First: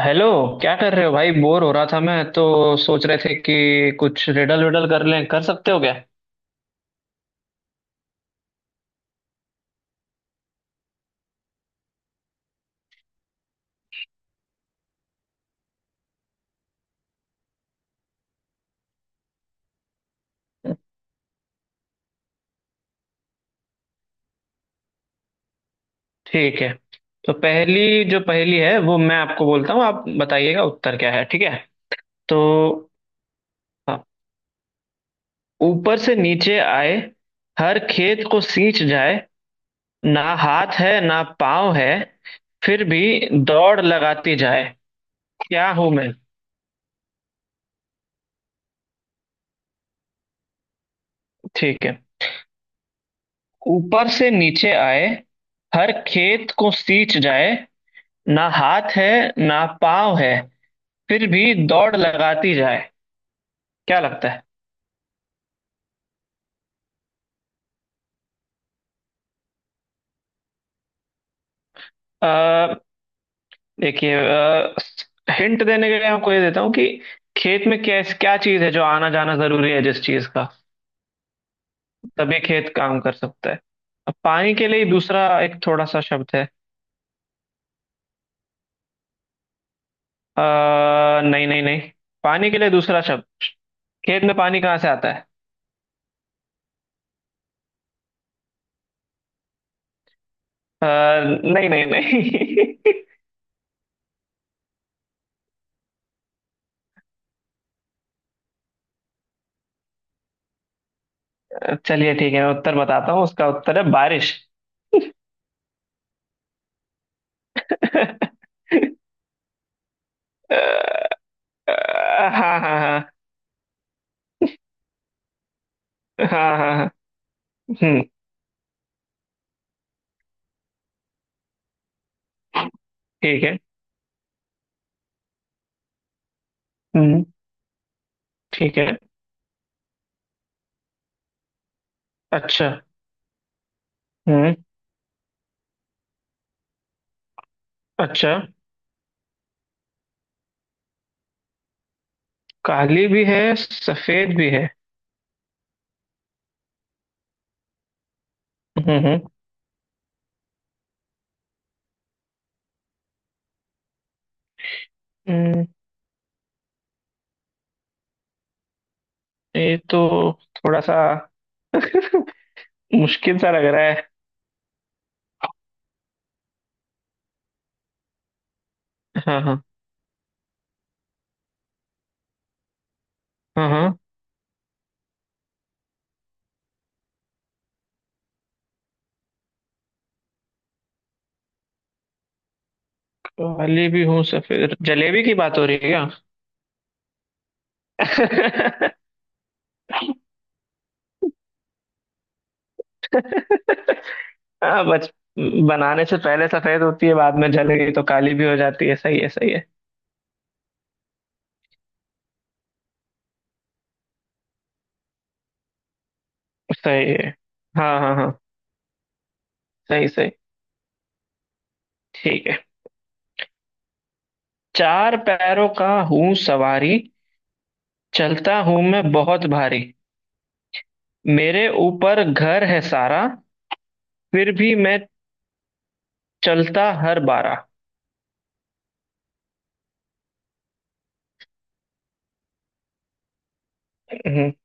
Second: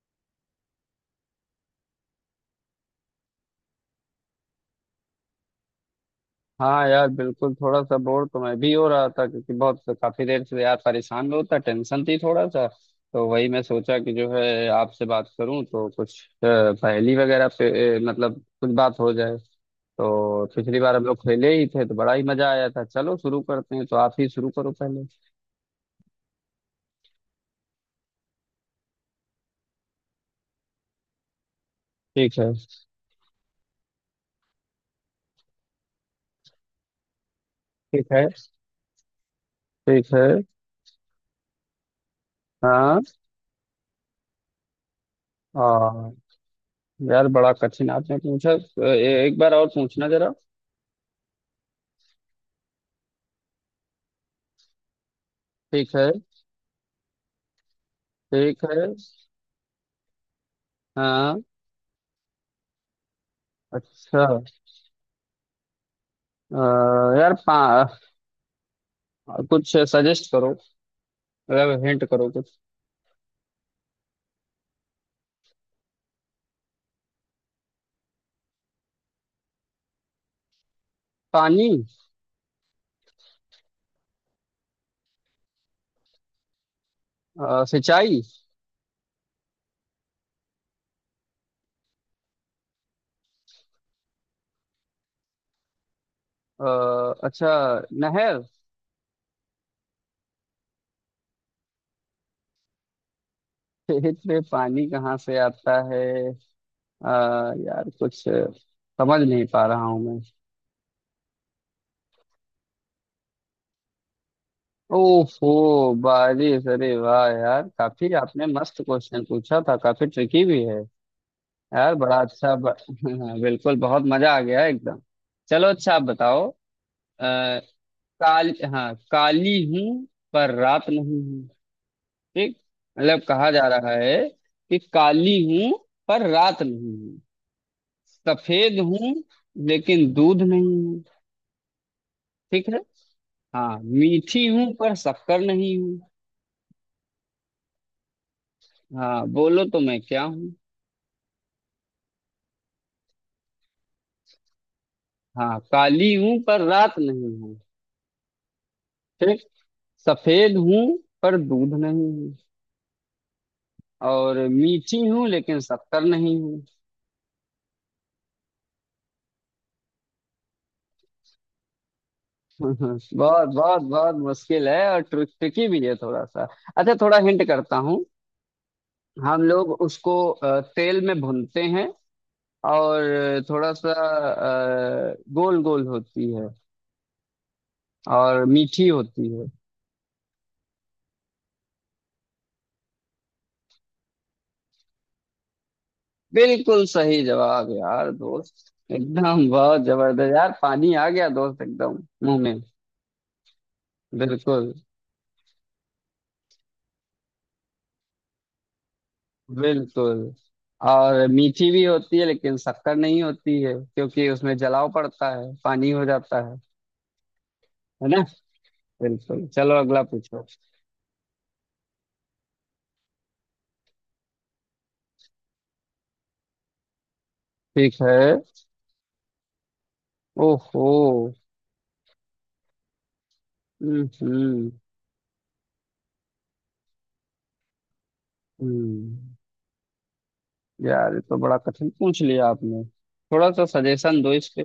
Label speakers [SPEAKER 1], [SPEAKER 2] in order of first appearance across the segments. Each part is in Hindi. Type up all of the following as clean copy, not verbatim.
[SPEAKER 1] हेलो। क्या कर रहे हो भाई? बोर हो रहा था मैं तो, सोच रहे थे कि कुछ रिडल विडल कर लें। कर सकते हो क्या?
[SPEAKER 2] हाँ यार बिल्कुल थोड़ा सा बोर तो मैं भी हो रहा था, क्योंकि बहुत काफी देर से यार परेशान होता, टेंशन थी थोड़ा सा। तो वही मैं सोचा कि जो है आपसे बात करूं, तो कुछ पहेली वगैरह पे मतलब कुछ बात हो जाए। तो पिछली बार हम लोग खेले ही थे तो बड़ा ही मजा आया था। चलो शुरू करते हैं, तो आप ही शुरू करो पहले।
[SPEAKER 1] ठीक है, तो पहली जो पहली है वो मैं आपको बोलता हूँ, आप बताइएगा उत्तर क्या है, ठीक है? तो
[SPEAKER 2] ठीक है।
[SPEAKER 1] हाँ, ऊपर से नीचे आए, हर
[SPEAKER 2] ठीक
[SPEAKER 1] खेत
[SPEAKER 2] है।
[SPEAKER 1] को सींच जाए,
[SPEAKER 2] ठीक
[SPEAKER 1] ना
[SPEAKER 2] है।
[SPEAKER 1] हाथ है ना पाँव है, फिर
[SPEAKER 2] हाँ।
[SPEAKER 1] भी दौड़ लगाती जाए। क्या हूं मैं?
[SPEAKER 2] हाँ यार बड़ा कठिन आपने पूछा, एक बार और पूछना जरा।
[SPEAKER 1] ठीक है। ऊपर से नीचे आए, हर
[SPEAKER 2] ठीक है।
[SPEAKER 1] खेत को सींच जाए, ना
[SPEAKER 2] ठीक है।
[SPEAKER 1] हाथ है ना पाँव है, फिर
[SPEAKER 2] हाँ।
[SPEAKER 1] भी दौड़ लगाती जाए। क्या
[SPEAKER 2] अच्छा।
[SPEAKER 1] लगता है?
[SPEAKER 2] अ, यार कुछ सजेस्ट करो, मतलब हिंट करो कुछ।
[SPEAKER 1] अ, देखिए, हिंट देने के लिए आपको ये देता हूँ कि खेत में कैस क्या चीज है जो आना जाना जरूरी है, जिस चीज का
[SPEAKER 2] पानी।
[SPEAKER 1] तभी खेत काम कर सकता है। अब पानी के लिए दूसरा एक थोड़ा सा शब्द है।
[SPEAKER 2] सिंचाई।
[SPEAKER 1] आ, नहीं नहीं नहीं। पानी के लिए दूसरा शब्द। खेत में पानी कहाँ से आता है?
[SPEAKER 2] अ, अच्छा, नहर।
[SPEAKER 1] अ, नहीं नहीं नहीं।
[SPEAKER 2] खेत में पानी कहाँ से आता है? अ, यार कुछ समझ नहीं पा रहा हूँ मैं।
[SPEAKER 1] चलिए ठीक है, मैं उत्तर बताता हूँ, उसका उत्तर है बारिश।
[SPEAKER 2] ओहो बारिश! अरे वाह यार, काफी आपने मस्त क्वेश्चन पूछा था, काफी ट्रिकी भी है।
[SPEAKER 1] अ,
[SPEAKER 2] यार बड़ा अच्छा
[SPEAKER 1] हाँ हाँ हाँ।
[SPEAKER 2] बिल्कुल बहुत मजा आ गया एकदम। चलो अच्छा आप
[SPEAKER 1] हाँ
[SPEAKER 2] बताओ।
[SPEAKER 1] हाँ हाँ, हम्म।
[SPEAKER 2] काल हाँ, काली हूँ पर रात नहीं हूँ। ठीक। मतलब
[SPEAKER 1] ठीक
[SPEAKER 2] कहा
[SPEAKER 1] है।
[SPEAKER 2] जा रहा है कि काली हूँ पर रात नहीं हूँ।
[SPEAKER 1] हम्म।
[SPEAKER 2] सफेद
[SPEAKER 1] ठीक है।
[SPEAKER 2] हूँ लेकिन दूध नहीं हूँ। ठीक
[SPEAKER 1] अच्छा।
[SPEAKER 2] है। हाँ मीठी
[SPEAKER 1] हम्म।
[SPEAKER 2] हूँ पर शक्कर नहीं हूँ।
[SPEAKER 1] अच्छा।
[SPEAKER 2] हाँ बोलो तो मैं क्या हूँ?
[SPEAKER 1] काली भी है सफेद भी है।
[SPEAKER 2] हाँ काली हूँ पर रात नहीं हूँ।
[SPEAKER 1] हम्म।
[SPEAKER 2] ठीक। सफेद हूँ पर दूध नहीं हूँ। और मीठी हूँ लेकिन
[SPEAKER 1] हम्म,
[SPEAKER 2] शक्कर नहीं हूँ।
[SPEAKER 1] ये तो थोड़ा सा मुश्किल
[SPEAKER 2] बहुत
[SPEAKER 1] सा लग
[SPEAKER 2] बहुत
[SPEAKER 1] रहा है।
[SPEAKER 2] बहुत मुश्किल है और ट्रिकी भी है थोड़ा सा। अच्छा थोड़ा हिंट करता हूँ।
[SPEAKER 1] हाँ
[SPEAKER 2] हम
[SPEAKER 1] हाँ।
[SPEAKER 2] लोग उसको तेल में भूनते हैं और
[SPEAKER 1] हाँ
[SPEAKER 2] थोड़ा सा
[SPEAKER 1] हाँ।
[SPEAKER 2] गोल गोल होती है और मीठी होती है।
[SPEAKER 1] काली भी हूँ सफेद, जलेबी की बात हो रही है क्या?
[SPEAKER 2] बिल्कुल सही जवाब यार दोस्त, एकदम बहुत जबरदस्त यार, पानी आ गया दोस्त एकदम मुंह में। बिल्कुल
[SPEAKER 1] हाँ, बच बनाने से पहले सफेद होती है, बाद में जल गई तो काली भी हो जाती है। सही है, सही है।
[SPEAKER 2] बिल्कुल। और मीठी भी होती है लेकिन शक्कर नहीं होती है, क्योंकि उसमें जलाव पड़ता है, पानी हो जाता है।
[SPEAKER 1] सही है। हाँ
[SPEAKER 2] है
[SPEAKER 1] हाँ
[SPEAKER 2] ना?
[SPEAKER 1] हाँ।
[SPEAKER 2] बिल्कुल, चलो अगला
[SPEAKER 1] सही सही।
[SPEAKER 2] पूछो।
[SPEAKER 1] ठीक है। चार पैरों का हूँ सवारी,
[SPEAKER 2] ठीक है।
[SPEAKER 1] चलता हूँ मैं बहुत भारी,
[SPEAKER 2] ओहो।
[SPEAKER 1] मेरे ऊपर घर है सारा,
[SPEAKER 2] हम्म
[SPEAKER 1] फिर
[SPEAKER 2] हम्म
[SPEAKER 1] भी मैं चलता हर बारा।
[SPEAKER 2] हम्म। यार ये तो बड़ा कठिन पूछ लिया आपने, थोड़ा सा सजेशन दो इस
[SPEAKER 1] हम्म,
[SPEAKER 2] पे।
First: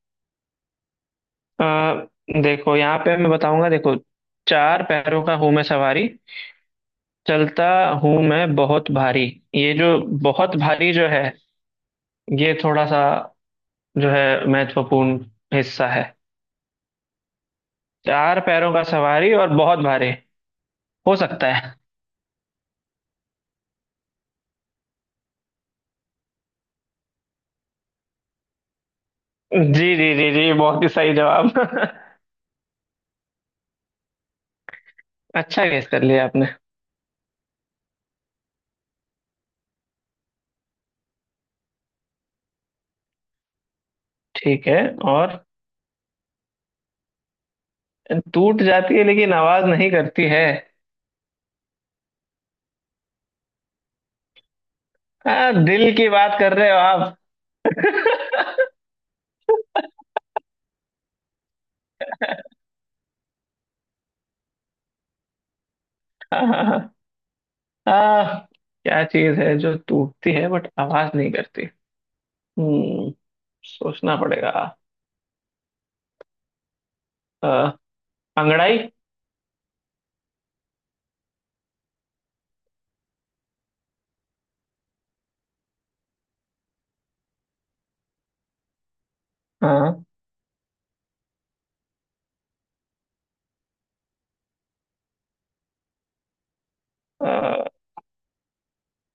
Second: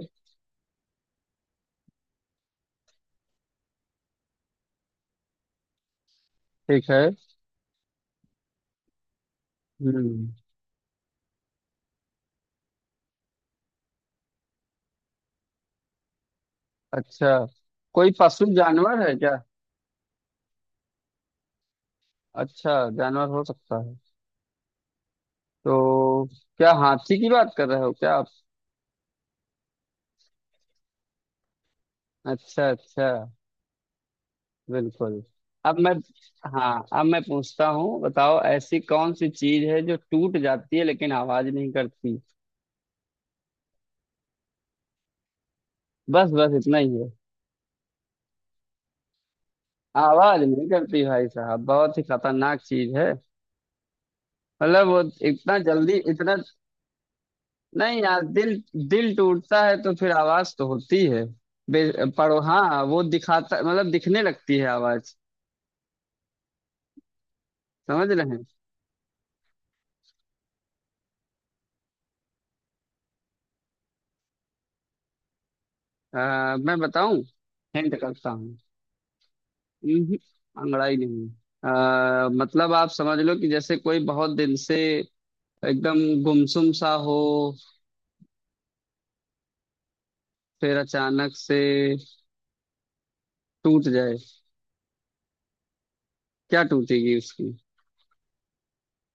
[SPEAKER 1] अ, देखो, यहाँ पे मैं बताऊंगा। देखो, चार पैरों का हूँ मैं सवारी,
[SPEAKER 2] ठीक है।
[SPEAKER 1] चलता हूँ मैं बहुत भारी। ये जो
[SPEAKER 2] हम्म।
[SPEAKER 1] बहुत भारी जो है, ये थोड़ा सा जो है महत्वपूर्ण हिस्सा है।
[SPEAKER 2] अच्छा, कोई
[SPEAKER 1] चार
[SPEAKER 2] पशु
[SPEAKER 1] पैरों का
[SPEAKER 2] जानवर है
[SPEAKER 1] सवारी
[SPEAKER 2] क्या?
[SPEAKER 1] और बहुत भारी, हो सकता है।
[SPEAKER 2] अच्छा जानवर हो सकता है तो क्या हाथी की बात कर रहे हो क्या आप?
[SPEAKER 1] जी जी जी जी, बहुत ही सही जवाब।
[SPEAKER 2] अच्छा अच्छा। बिल्कुल।
[SPEAKER 1] अच्छा,
[SPEAKER 2] अब
[SPEAKER 1] गेस
[SPEAKER 2] मैं,
[SPEAKER 1] कर लिया आपने।
[SPEAKER 2] हाँ अब मैं पूछता हूँ। बताओ ऐसी कौन सी चीज है जो टूट जाती है लेकिन आवाज नहीं करती?
[SPEAKER 1] ठीक है। और
[SPEAKER 2] बस बस इतना ही है।
[SPEAKER 1] टूट जाती है लेकिन आवाज नहीं करती
[SPEAKER 2] आवाज
[SPEAKER 1] है?
[SPEAKER 2] नहीं करती। भाई साहब बहुत ही खतरनाक चीज है, मतलब वो
[SPEAKER 1] आ,
[SPEAKER 2] इतना
[SPEAKER 1] दिल
[SPEAKER 2] जल्दी
[SPEAKER 1] की
[SPEAKER 2] इतना।
[SPEAKER 1] बात कर रहे हो आप?
[SPEAKER 2] नहीं यार दिल, दिल टूटता है तो फिर आवाज तो होती है। पढ़ो हाँ, वो दिखाता मतलब दिखने लगती है आवाज।
[SPEAKER 1] आ,
[SPEAKER 2] समझ रहे हैं?
[SPEAKER 1] क्या चीज है जो टूटती है बट आवाज नहीं करती? हम्म, सोचना पड़ेगा।
[SPEAKER 2] मैं बताऊं
[SPEAKER 1] आ,
[SPEAKER 2] हिंट करता हूँ।
[SPEAKER 1] अंगड़ाई?
[SPEAKER 2] हम्म, अंगड़ाई नहीं। मतलब आप समझ लो कि जैसे कोई बहुत दिन से एकदम गुमसुम सा हो,
[SPEAKER 1] हाँ।
[SPEAKER 2] फिर अचानक से टूट जाए, क्या टूटेगी
[SPEAKER 1] आ,
[SPEAKER 2] उसकी?
[SPEAKER 1] आ,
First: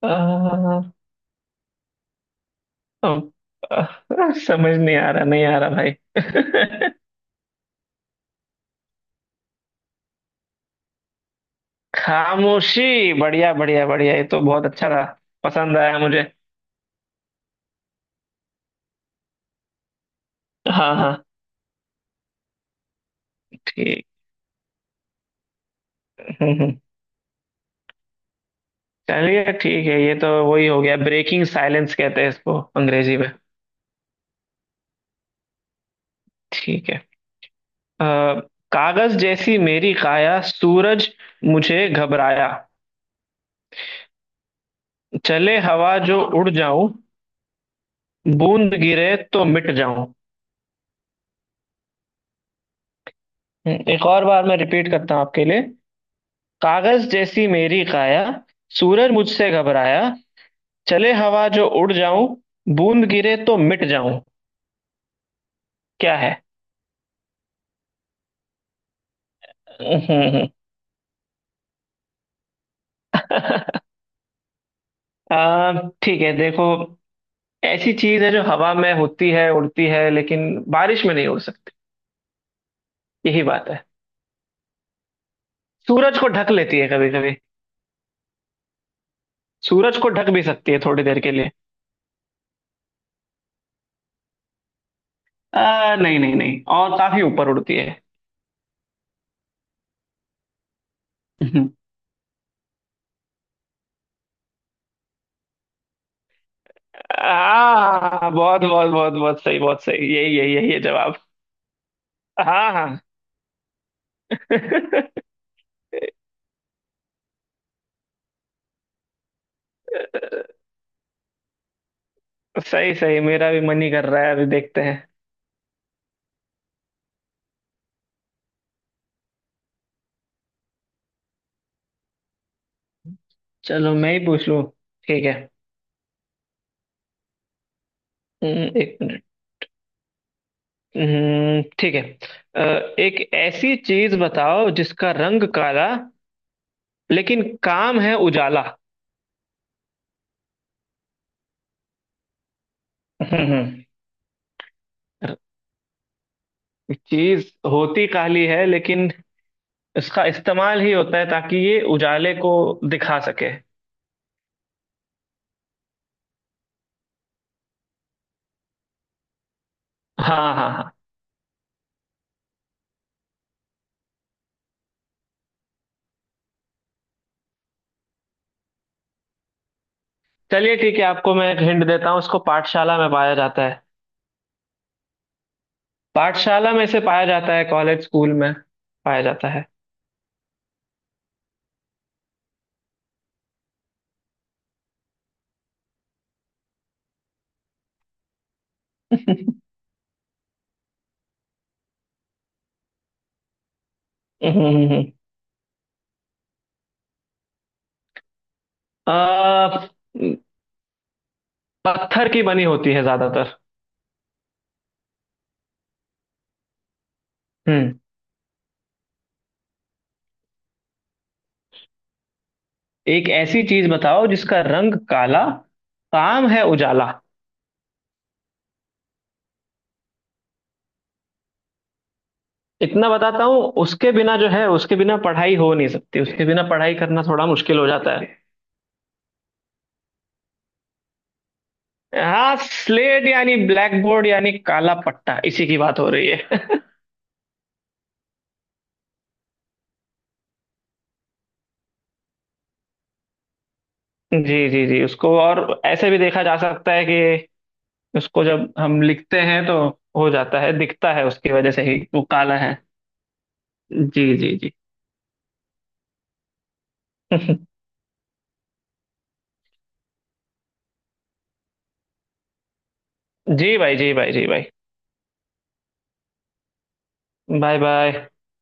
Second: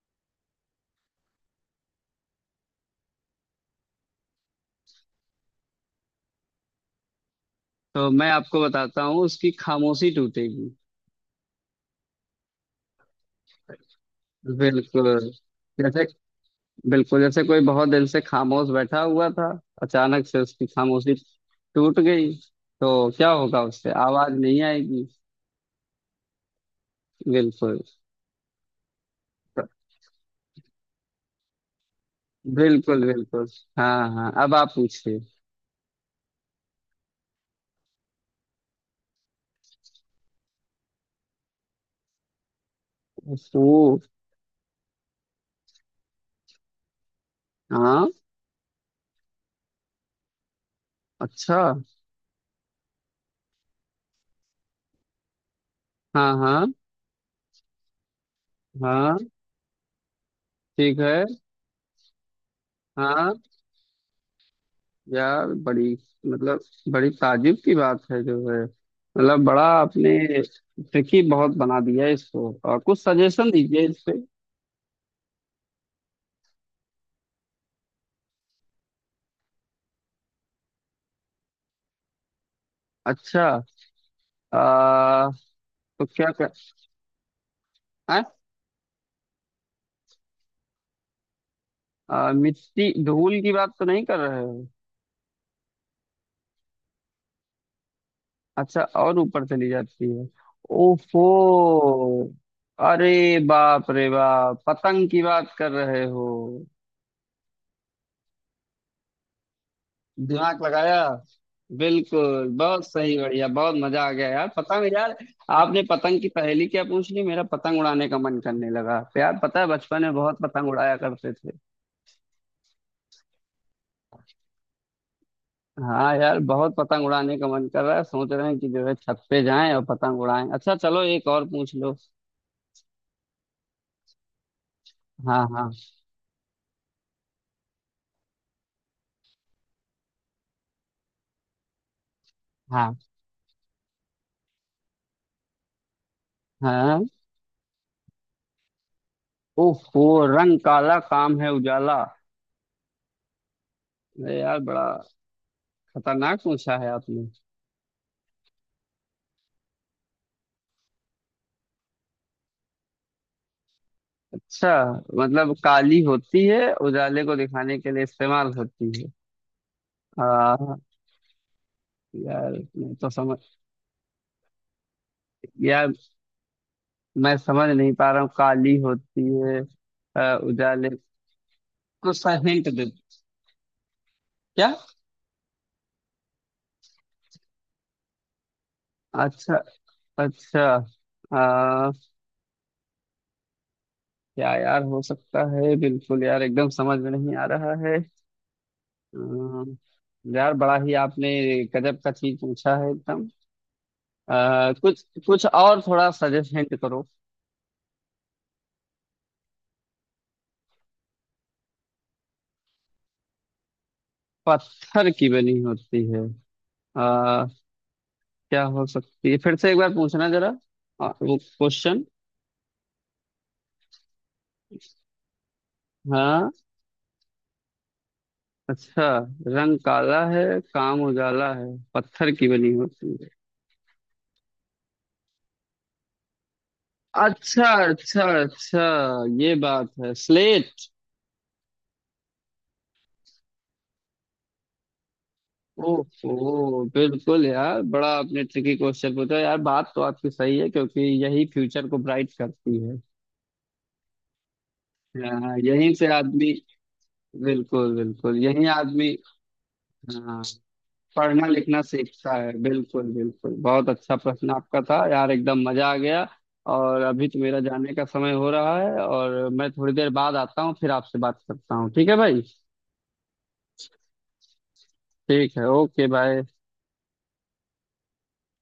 [SPEAKER 1] आ, आ, समझ नहीं आ रहा, नहीं आ रहा भाई।
[SPEAKER 2] तो मैं आपको बताता हूँ उसकी खामोशी टूटेगी।
[SPEAKER 1] खामोशी! बढ़िया बढ़िया बढ़िया, ये तो बहुत अच्छा था।
[SPEAKER 2] बिल्कुल
[SPEAKER 1] पसंद आया
[SPEAKER 2] जैसे,
[SPEAKER 1] मुझे।
[SPEAKER 2] बिल्कुल जैसे कोई बहुत दिन से खामोश बैठा हुआ था, अचानक से उसकी
[SPEAKER 1] हाँ
[SPEAKER 2] खामोशी
[SPEAKER 1] हाँ।
[SPEAKER 2] टूट गई, तो क्या होगा उससे?
[SPEAKER 1] ठीक।
[SPEAKER 2] आवाज नहीं आएगी।
[SPEAKER 1] हम्म,
[SPEAKER 2] बिल्कुल
[SPEAKER 1] चलिए ठीक है, ये तो वही हो गया, ब्रेकिंग साइलेंस कहते हैं इसको
[SPEAKER 2] बिल्कुल
[SPEAKER 1] अंग्रेजी में।
[SPEAKER 2] बिल्कुल। हाँ हाँ अब आप पूछिए।
[SPEAKER 1] ठीक है। अ, कागज जैसी मेरी काया, सूरज मुझे घबराया,
[SPEAKER 2] ओ।
[SPEAKER 1] चले हवा जो उड़ जाऊं,
[SPEAKER 2] हाँ।
[SPEAKER 1] बूंद गिरे तो मिट जाऊं।
[SPEAKER 2] अच्छा।
[SPEAKER 1] एक और बार मैं रिपीट करता हूं आपके लिए।
[SPEAKER 2] हाँ हाँ
[SPEAKER 1] कागज जैसी मेरी काया, सूरज
[SPEAKER 2] हाँ।
[SPEAKER 1] मुझसे घबराया,
[SPEAKER 2] ठीक
[SPEAKER 1] चले
[SPEAKER 2] है।
[SPEAKER 1] हवा जो उड़ जाऊं, बूंद
[SPEAKER 2] हाँ।
[SPEAKER 1] गिरे तो मिट जाऊं।
[SPEAKER 2] यार बड़ी,
[SPEAKER 1] क्या है?
[SPEAKER 2] मतलब बड़ी ताजुब की बात है जो है, मतलब बड़ा
[SPEAKER 1] हम्म,
[SPEAKER 2] आपने
[SPEAKER 1] हम्म,
[SPEAKER 2] ट्रिकी बहुत बना दिया है इसको। और कुछ सजेशन
[SPEAKER 1] हम्म।
[SPEAKER 2] दीजिए इस पे।
[SPEAKER 1] ठीक है, देखो, ऐसी चीज है जो हवा में होती है, उड़ती है, लेकिन बारिश में नहीं उड़ सकती। यही
[SPEAKER 2] अच्छा।
[SPEAKER 1] बात है।
[SPEAKER 2] आ, तो
[SPEAKER 1] सूरज को
[SPEAKER 2] क्या कर
[SPEAKER 1] ढक लेती है कभी कभी।
[SPEAKER 2] हैं?
[SPEAKER 1] सूरज को ढक भी सकती है थोड़ी देर के लिए।
[SPEAKER 2] मिट्टी धूल की बात तो नहीं कर रहे हो?
[SPEAKER 1] आ, नहीं नहीं नहीं, और काफी ऊपर उड़ती है।
[SPEAKER 2] अच्छा और ऊपर चली जाती है। ओफो। अरे बाप रे बाप, पतंग की बात कर रहे हो?
[SPEAKER 1] आ, बहुत बहुत बहुत बहुत सही, बहुत सही, यही यही
[SPEAKER 2] दिमाग
[SPEAKER 1] यही है
[SPEAKER 2] लगाया।
[SPEAKER 1] जवाब।
[SPEAKER 2] बिल्कुल
[SPEAKER 1] हाँ
[SPEAKER 2] बहुत
[SPEAKER 1] हाँ।
[SPEAKER 2] सही, बढ़िया बहुत मजा आ गया यार, पतंग यार! आपने पतंग की पहेली क्या पूछ ली, मेरा पतंग उड़ाने का मन करने लगा। तो यार पता है बचपन में बहुत पतंग उड़ाया करते थे।
[SPEAKER 1] सही सही, मेरा भी मन ही कर रहा है, अभी देखते हैं।
[SPEAKER 2] हाँ यार बहुत पतंग उड़ाने का मन कर रहा है, सोच रहे हैं कि जो है छत पे जाएं और पतंग उड़ाएं। अच्छा चलो एक और पूछ लो।
[SPEAKER 1] चलो मैं ही पूछ लूँ। ठीक है।
[SPEAKER 2] हाँ हाँ।
[SPEAKER 1] एक मिनट। ठीक है। अ,
[SPEAKER 2] हाँ
[SPEAKER 1] एक ऐसी चीज बताओ जिसका रंग काला,
[SPEAKER 2] हाँ।
[SPEAKER 1] लेकिन काम है उजाला।
[SPEAKER 2] ओहो। रंग काला काम है उजाला।
[SPEAKER 1] हम्म।
[SPEAKER 2] अरे यार बड़ा खतरनाक पूछा है आपने।
[SPEAKER 1] चीज होती काली है, लेकिन इसका इस्तेमाल ही होता है ताकि ये उजाले को दिखा सके।
[SPEAKER 2] अच्छा, मतलब काली होती है उजाले को दिखाने के लिए इस्तेमाल होती है।
[SPEAKER 1] हाँ
[SPEAKER 2] आ,
[SPEAKER 1] हाँ हाँ।
[SPEAKER 2] यार मैं तो समझ यार मैं समझ नहीं पा रहा हूँ, काली होती है
[SPEAKER 1] चलिए
[SPEAKER 2] उजाले।
[SPEAKER 1] ठीक है, आपको मैं एक हिंट देता
[SPEAKER 2] कुछ
[SPEAKER 1] हूँ,
[SPEAKER 2] सा
[SPEAKER 1] इसको
[SPEAKER 2] हिंट दे
[SPEAKER 1] पाठशाला में पाया जाता है।
[SPEAKER 2] क्या?
[SPEAKER 1] पाठशाला में से पाया जाता है, कॉलेज स्कूल में पाया जाता
[SPEAKER 2] अच्छा।
[SPEAKER 1] है।
[SPEAKER 2] अच्छा। आ, क्या यार हो सकता है, बिल्कुल यार एकदम समझ में नहीं आ रहा है। अम, यार बड़ा ही आपने गजब का चीज पूछा है एकदम।
[SPEAKER 1] हम्म हम्म
[SPEAKER 2] कुछ
[SPEAKER 1] हम्म।
[SPEAKER 2] कुछ और थोड़ा सजेस्ट हिंट करो।
[SPEAKER 1] आ, पत्थर की बनी होती है ज्यादातर।
[SPEAKER 2] पत्थर की बनी होती है। आ,
[SPEAKER 1] हम्म,
[SPEAKER 2] क्या हो सकती है? फिर से एक बार पूछना जरा, वो क्वेश्चन।
[SPEAKER 1] एक ऐसी चीज बताओ जिसका रंग काला, काम
[SPEAKER 2] हाँ।
[SPEAKER 1] है उजाला।
[SPEAKER 2] अच्छा। रंग काला है, काम उजाला है, पत्थर की बनी
[SPEAKER 1] इतना
[SPEAKER 2] होती है।
[SPEAKER 1] बताता हूँ, उसके बिना जो है, उसके बिना पढ़ाई हो नहीं सकती, उसके बिना पढ़ाई करना थोड़ा
[SPEAKER 2] अच्छा
[SPEAKER 1] मुश्किल हो जाता
[SPEAKER 2] अच्छा
[SPEAKER 1] है।
[SPEAKER 2] अच्छा, ये बात है, स्लेट।
[SPEAKER 1] हाँ, स्लेट यानी ब्लैक बोर्ड यानी काला पट्टा, इसी की बात हो रही है।
[SPEAKER 2] ओहो बिल्कुल! यार बड़ा आपने ट्रिकी क्वेश्चन पूछा, यार बात तो आपकी सही है क्योंकि यही फ्यूचर को ब्राइट करती है।
[SPEAKER 1] जी जी जी, उसको
[SPEAKER 2] हाँ,
[SPEAKER 1] और
[SPEAKER 2] यहीं से
[SPEAKER 1] ऐसे भी देखा
[SPEAKER 2] आदमी,
[SPEAKER 1] जा सकता है कि
[SPEAKER 2] बिल्कुल बिल्कुल
[SPEAKER 1] उसको
[SPEAKER 2] यही
[SPEAKER 1] जब हम
[SPEAKER 2] आदमी,
[SPEAKER 1] लिखते हैं तो हो
[SPEAKER 2] हाँ,
[SPEAKER 1] जाता है, दिखता है,
[SPEAKER 2] पढ़ना
[SPEAKER 1] उसकी वजह
[SPEAKER 2] लिखना
[SPEAKER 1] से ही वो
[SPEAKER 2] सीखता है।
[SPEAKER 1] काला है।
[SPEAKER 2] बिल्कुल बिल्कुल, बहुत अच्छा
[SPEAKER 1] जी
[SPEAKER 2] प्रश्न
[SPEAKER 1] जी जी।
[SPEAKER 2] आपका था यार, एकदम मजा आ गया। और अभी तो मेरा जाने का समय हो रहा है, और मैं थोड़ी देर बाद आता हूँ, फिर आपसे बात करता हूँ, ठीक है भाई।
[SPEAKER 1] जी भाई, जी भाई, जी भाई।
[SPEAKER 2] ठीक है, ओके बाय।
[SPEAKER 1] Bye bye.